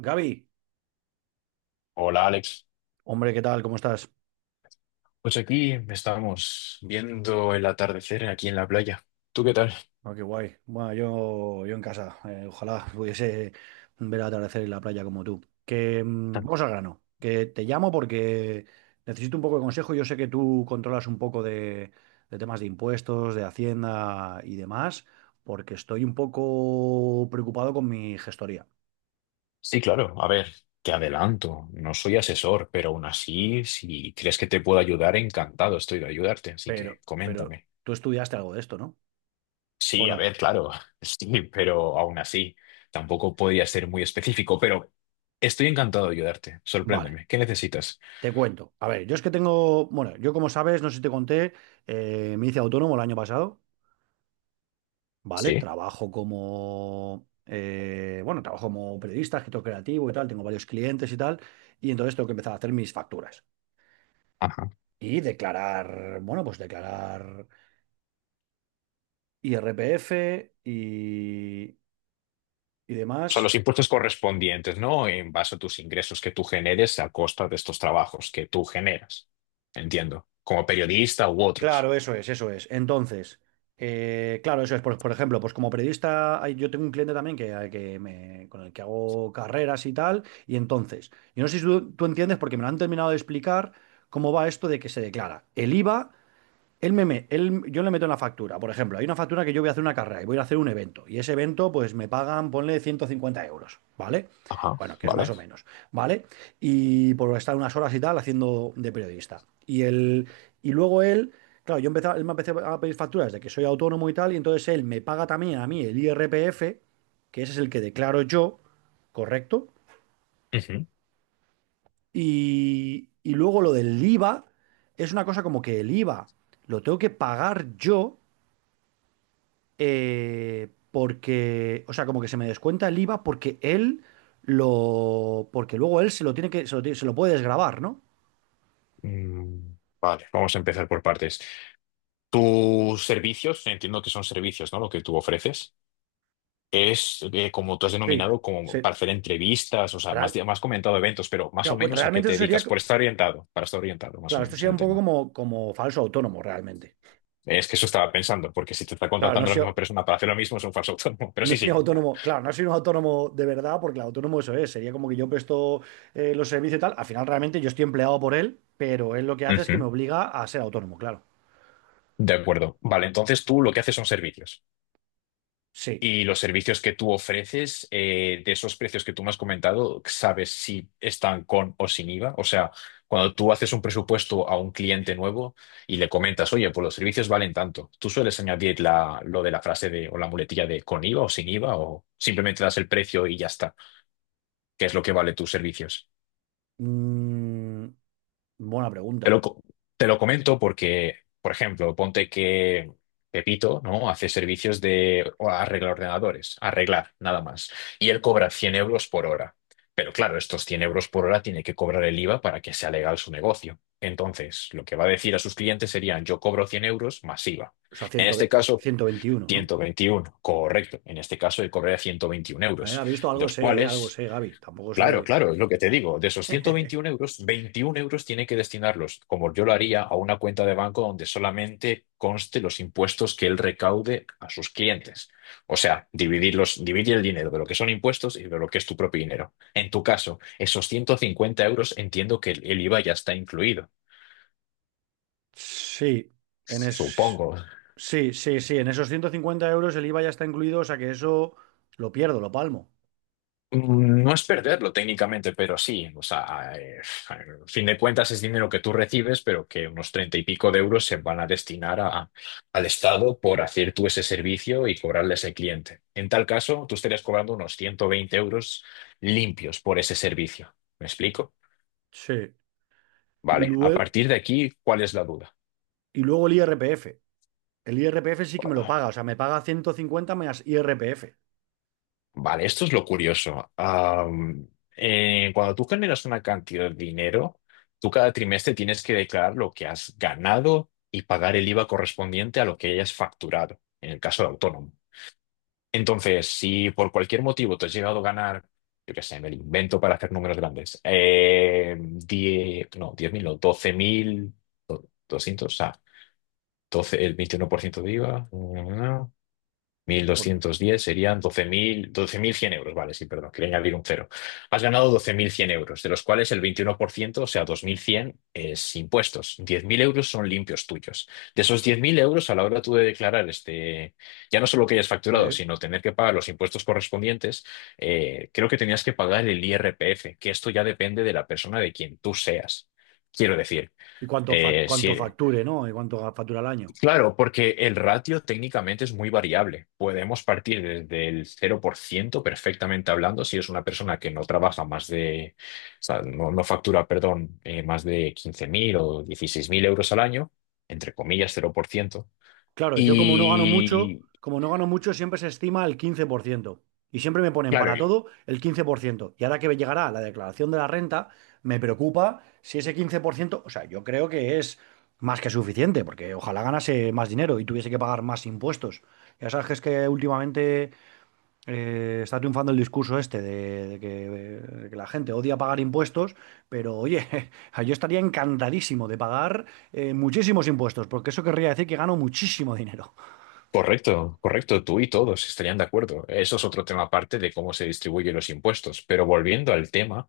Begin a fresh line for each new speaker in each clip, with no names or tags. Gaby,
Hola Alex,
hombre, ¿qué tal? ¿Cómo estás?
pues aquí estamos viendo el atardecer aquí en la playa. ¿Tú qué tal?
Ah, qué guay. Bueno, yo en casa. Ojalá pudiese ver el atardecer en la playa como tú. Que vamos al grano. Que te llamo porque necesito un poco de consejo. Yo sé que tú controlas un poco de temas de impuestos, de Hacienda y demás, porque estoy un poco preocupado con mi gestoría.
Sí, claro, a ver, te adelanto, no soy asesor, pero aún así, si crees que te puedo ayudar, encantado estoy de ayudarte, así que
Pero
coméntame.
tú estudiaste algo de esto, ¿no? ¿O
Sí, a
no?
ver, claro, sí, pero aún así, tampoco podría ser muy específico, pero estoy encantado de ayudarte,
Vale.
sorpréndeme, ¿qué necesitas?
Te cuento. A ver, yo es que tengo, bueno, yo como sabes, no sé si te conté, me hice autónomo el año pasado, ¿vale?
Sí.
Trabajo como periodista, escritor creativo y tal, tengo varios clientes y tal, y entonces tengo que empezar a hacer mis facturas y declarar, bueno, pues declarar IRPF y, y
O sea,
demás.
los impuestos correspondientes, ¿no? En base a tus ingresos que tú generes a costa de estos trabajos que tú generas. Entiendo. Como periodista u otros.
Claro, eso es, eso es. Entonces, claro, eso es. Por ejemplo, pues como periodista, yo tengo un cliente también que, al que con el que hago carreras y tal. Y entonces, yo no sé si tú entiendes, porque me lo han terminado de explicar, cómo va esto de que se declara el IVA, él me, me- él- yo le meto en la factura. Por ejemplo, hay una factura que yo voy a hacer una carrera y voy a hacer un evento, y ese evento pues me pagan, ponle 150 euros, ¿vale?
Ajá,
Bueno, que es más
vale.
o menos, ¿vale? Y por estar unas horas y tal haciendo de periodista. Y él, y luego él, claro, yo empezaba, él me empecé a pedir facturas de que soy autónomo y tal, y entonces él me paga también a mí el IRPF, que ese es el que declaro yo, ¿correcto?
Ujú.
Y luego lo del IVA, es una cosa como que el IVA lo tengo que pagar yo porque, o sea, como que se me descuenta el IVA porque él lo, porque luego él se lo tiene que, se lo, tiene- se lo puede desgravar, ¿no?
Vale, vamos a empezar por partes. Tus servicios, entiendo que son servicios, ¿no? Lo que tú ofreces. Es como tú has
Sí,
denominado, como
sí.
para hacer entrevistas, o sea, más,
Real,
más comentado eventos, pero más o
claro, bueno,
menos a qué
realmente
te
eso sería,
dedicas, por estar orientado, para estar orientado más o
claro, esto
menos
sería
en el
un poco
tema.
como falso autónomo, realmente.
Es que eso estaba pensando, porque si te está
Claro, no
contratando la
soy,
misma persona para hacer lo mismo, es un falso autónomo. Pero
no
sí,
soy
sí. Ya.
autónomo, claro, no soy un autónomo de verdad, porque el autónomo eso es, sería como que yo presto los servicios y tal. Al final realmente yo estoy empleado por él, pero él lo que hace es que
Ujú.
me obliga a ser autónomo, claro.
De acuerdo. Vale, entonces tú lo que haces son servicios.
Sí.
Y los servicios que tú ofreces, de esos precios que tú me has comentado, ¿sabes si están con o sin IVA? O sea, cuando tú haces un presupuesto a un cliente nuevo y le comentas, oye, pues los servicios valen tanto, ¿tú sueles añadir lo de la frase de, o la muletilla de con IVA o sin IVA? ¿O simplemente das el precio y ya está? ¿Qué es lo que vale tus servicios?
Mm, buena
Te lo,
pregunta.
co- Te lo comento porque, por ejemplo, ponte que Pepito, ¿no? Hace servicios de o arreglar ordenadores, arreglar, nada más. Y él cobra 100 euros por hora. Pero claro, estos 100 euros por hora tiene que cobrar el IVA para que sea legal su negocio. Entonces, lo que va a decir a sus clientes serían: yo cobro 100 euros más IVA.
O sea,
En este caso,
121, ¿no?
121, correcto. En este caso, él cobraría 121 euros,
¿Ha visto?
los
Algo
cuales...
sé, Gaby. Tampoco
Claro,
soy.
claro, es lo que te digo. De esos 121 euros, 21 euros tiene que destinarlos, como yo lo haría, a una cuenta de banco donde solamente conste los impuestos que él recaude a sus clientes. O sea, dividir el dinero de lo que son impuestos y de lo que es tu propio dinero. En tu caso, esos 150 euros entiendo que el IVA ya está incluido.
Sí, en es...
Supongo.
sí, sí, sí. En esos 150 € el IVA ya está incluido, o sea que eso lo pierdo, lo palmo.
No es perderlo técnicamente, pero sí, o sea, a fin de cuentas es dinero que tú recibes, pero que unos treinta y pico de euros se van a destinar al Estado por hacer tú ese servicio y cobrarle a ese cliente. En tal caso, tú estarías cobrando unos 120 euros limpios por ese servicio. ¿Me explico?
Sí. Y
Vale, a
luego,
partir de aquí, ¿cuál es la duda?
y luego el IRPF. El IRPF sí que me lo paga, o sea, me paga 150 más IRPF.
Vale, esto es lo curioso. Cuando tú generas una cantidad de dinero, tú cada trimestre tienes que declarar lo que has ganado y pagar el IVA correspondiente a lo que hayas facturado, en el caso de autónomo. Entonces, si por cualquier motivo te has llegado a ganar, yo qué sé, me lo invento para hacer números grandes, 10, no, 10.000, no, 12.200, o sea, 12 el 21% de IVA, mil
Por...
doscientos diez serían 12.100 euros, vale, sí, perdón, quería añadir un cero. Has ganado 12.100 euros, de los cuales el 21%, o sea, 2.100 es impuestos. 10.000 euros son limpios tuyos. De esos 10.000 euros, a la hora tú de declarar este, ya no solo que hayas facturado,
sí.
sino tener que pagar los impuestos correspondientes, creo que tenías que pagar el IRPF, que esto ya depende de la persona de quien tú seas. Quiero decir,
Y cuánto, fa- cuánto
si,
facture, ¿no? Y cuánto factura al año.
claro, porque el ratio técnicamente es muy variable. Podemos partir desde el 0%, perfectamente hablando, si es una persona que no trabaja más de, o sea, no, no factura, perdón, más de 15.000 o 16.000 euros al año, entre comillas, 0%.
Claro, yo como no gano mucho,
Y
como no gano mucho, siempre se estima el 15%. Y siempre me ponen
claro,
para todo el 15%. Y ahora que llegará la declaración de la renta, me preocupa si ese 15%, o sea, yo creo que es más que suficiente, porque ojalá ganase más dinero y tuviese que pagar más impuestos. Ya sabes que es que últimamente está triunfando el discurso este de que la gente odia pagar impuestos, pero oye, yo estaría encantadísimo de pagar muchísimos impuestos, porque eso querría decir que gano muchísimo dinero.
correcto, correcto, tú y todos estarían de acuerdo. Eso es otro tema aparte de cómo se distribuyen los impuestos. Pero volviendo al tema.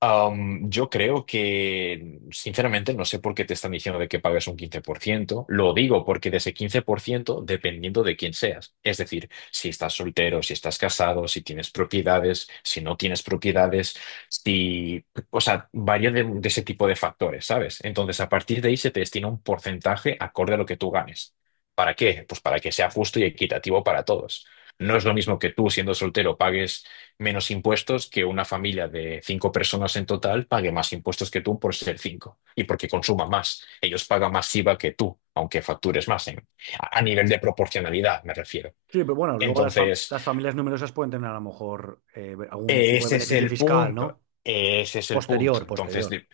Yo creo que, sinceramente, no sé por qué te están diciendo de que pagues un 15%. Lo digo porque de ese 15%, dependiendo de quién seas, es decir, si estás soltero, si estás casado, si tienes propiedades, si no tienes propiedades, si, o sea, varía de ese tipo de factores, ¿sabes? Entonces, a partir de ahí se te destina un porcentaje acorde a lo que tú ganes. ¿Para qué? Pues para que sea justo y equitativo para todos. No es lo mismo que tú, siendo soltero, pagues menos impuestos que una familia de 5 personas en total pague más impuestos que tú por ser cinco y porque consuma más. Ellos pagan más IVA que tú, aunque factures más a nivel de proporcionalidad, me refiero.
Sí, pero bueno, luego las, fam-
Entonces,
las familias numerosas pueden tener a lo mejor algún tipo de
ese es
beneficio
el
fiscal,
punto,
¿no?
ese es el punto.
Posterior,
Entonces,
posterior.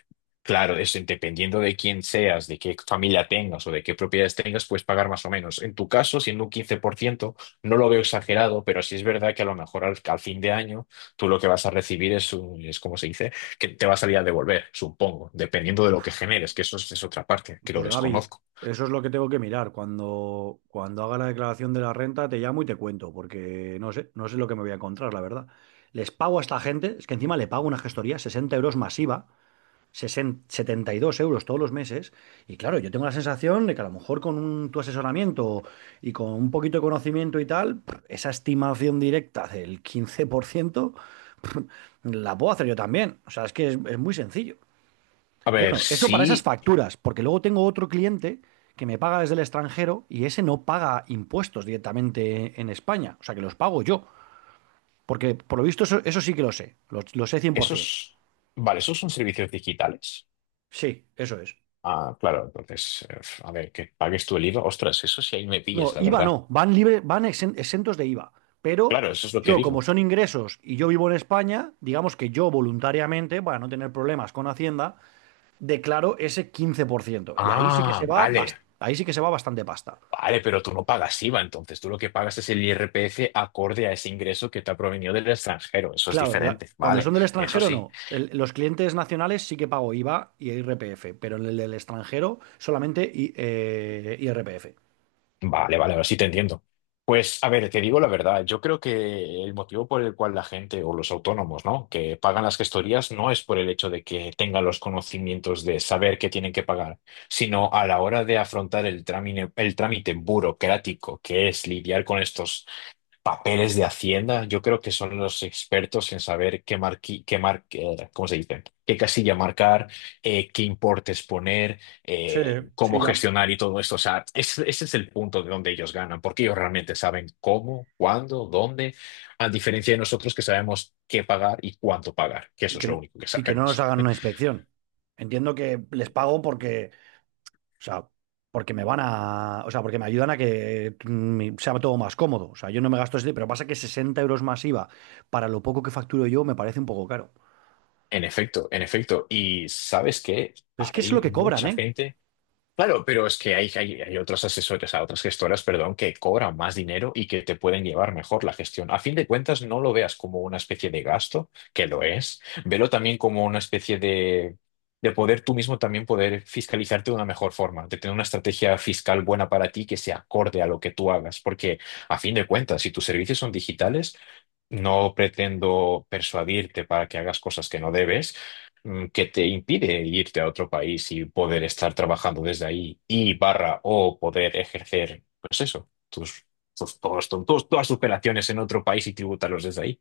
claro, es dependiendo de quién seas, de qué familia tengas o de qué propiedades tengas, puedes pagar más o menos. En tu caso, siendo un 15%, no lo veo exagerado, pero sí es verdad que a lo mejor al fin de año tú lo que vas a recibir es, es como se dice, que te va a salir a devolver, supongo, dependiendo de lo que generes, que eso es otra parte, que lo
Pues Gaby,
desconozco.
eso es lo que tengo que mirar. Cuando haga la declaración de la renta, te llamo y te cuento, porque no sé lo que me voy a encontrar, la verdad. Les pago a esta gente, es que encima le pago una gestoría, 60 € masiva, 60 72 € todos los meses. Y claro, yo tengo la sensación de que a lo mejor con tu asesoramiento y con un poquito de conocimiento y tal, pff, esa estimación directa del 15% la puedo hacer yo también. O sea, es que es muy sencillo.
A ver,
Bueno, eso para esas
sí,
facturas, porque luego tengo otro cliente que me paga desde el extranjero y ese no paga impuestos directamente en España, o sea que los pago yo, porque por lo visto eso sí que lo sé, lo sé 100%.
esos, vale, esos son servicios digitales.
Sí, eso es.
Ah, claro, entonces, a ver, que pagues tú el IVA. Ostras, eso sí ahí me
No,
pillas, la
IVA no,
verdad.
van libre, van exentos de IVA, pero
Claro, eso es lo que
yo como
digo.
son ingresos y yo vivo en España, digamos que yo voluntariamente, para no tener problemas con Hacienda, declaro ese 15% y
Ah, vale,
ahí sí que se va bastante pasta.
vale, pero tú no pagas IVA, entonces tú lo que pagas es el IRPF acorde a ese ingreso que te ha provenido del extranjero. Eso es
Claro,
diferente,
cuando
vale,
son del
eso
extranjero
sí.
no. Los clientes nacionales sí que pago IVA y IRPF, pero en el del extranjero solamente IRPF.
Vale, vale, ahora sí te entiendo. Pues a ver, te digo la verdad, yo creo que el motivo por el cual la gente o los autónomos, ¿no?, que pagan las gestorías no es por el hecho de que tengan los conocimientos de saber que tienen que pagar, sino a la hora de afrontar el trámite burocrático que es lidiar con estos papeles de Hacienda. Yo creo que son los expertos en saber qué marqui, qué mar, ¿cómo se dice? Qué casilla marcar, qué importes poner,
Sí, sí,
cómo
ya.
gestionar y todo esto. O sea, ese es el punto de donde ellos ganan, porque ellos realmente saben cómo, cuándo, dónde, a diferencia de nosotros que sabemos qué pagar y cuánto pagar, que
Y
eso es
que,
lo
no-
único que
y que no nos
sabemos.
hagan una inspección. Entiendo que les pago porque, o sea, porque me van a, o sea, porque me ayudan a que sea todo más cómodo. O sea, yo no me gasto ese, pero pasa que 60 € más IVA para lo poco que facturo yo me parece un poco caro.
En efecto, en efecto. Y ¿sabes qué?
Pero es que es
Hay
lo que cobran,
mucha
¿eh?
gente. Claro, pero es que hay otros asesores, o otras gestoras, perdón, que cobran más dinero y que te pueden llevar mejor la gestión. A fin de cuentas, no lo veas como una especie de gasto, que lo es, velo también como una especie de, poder tú mismo también poder fiscalizarte de una mejor forma, de tener una estrategia fiscal buena para ti que se acorde a lo que tú hagas, porque a fin de cuentas, si tus servicios son digitales, no pretendo persuadirte para que hagas cosas que no debes, que te impide irte a otro país y poder estar trabajando desde ahí y barra o poder ejercer, pues eso, todas tus operaciones en otro país y tributarlos desde ahí.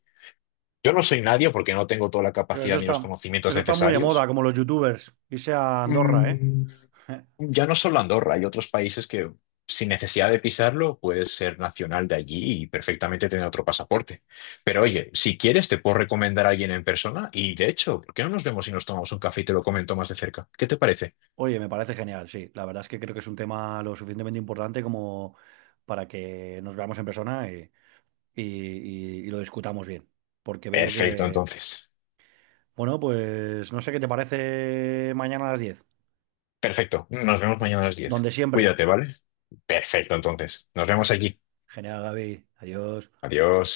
Yo no soy nadie porque no tengo toda la
O sea, eso
capacidad ni
está,
los conocimientos
eso está muy de moda,
necesarios.
como los youtubers. Irse a Andorra, ¿eh?
Mm,
Eh,
ya no solo Andorra, hay otros países que sin necesidad de pisarlo puedes ser nacional de allí y perfectamente tener otro pasaporte. Pero oye, si quieres te puedo recomendar a alguien en persona y, de hecho, ¿por qué no nos vemos y nos tomamos un café y te lo comento más de cerca? ¿Qué te parece?
Oye, me parece genial, sí. La verdad es que creo que es un tema lo suficientemente importante como para que nos veamos en persona y, y lo discutamos bien. Porque veo
Perfecto,
que,
entonces.
bueno, pues no sé qué te parece mañana a las 10.
Perfecto. Nos vemos mañana a las 10.
Donde siempre.
Cuídate, ¿vale? Perfecto, entonces. Nos vemos allí.
Genial, Gaby. Adiós.
Adiós.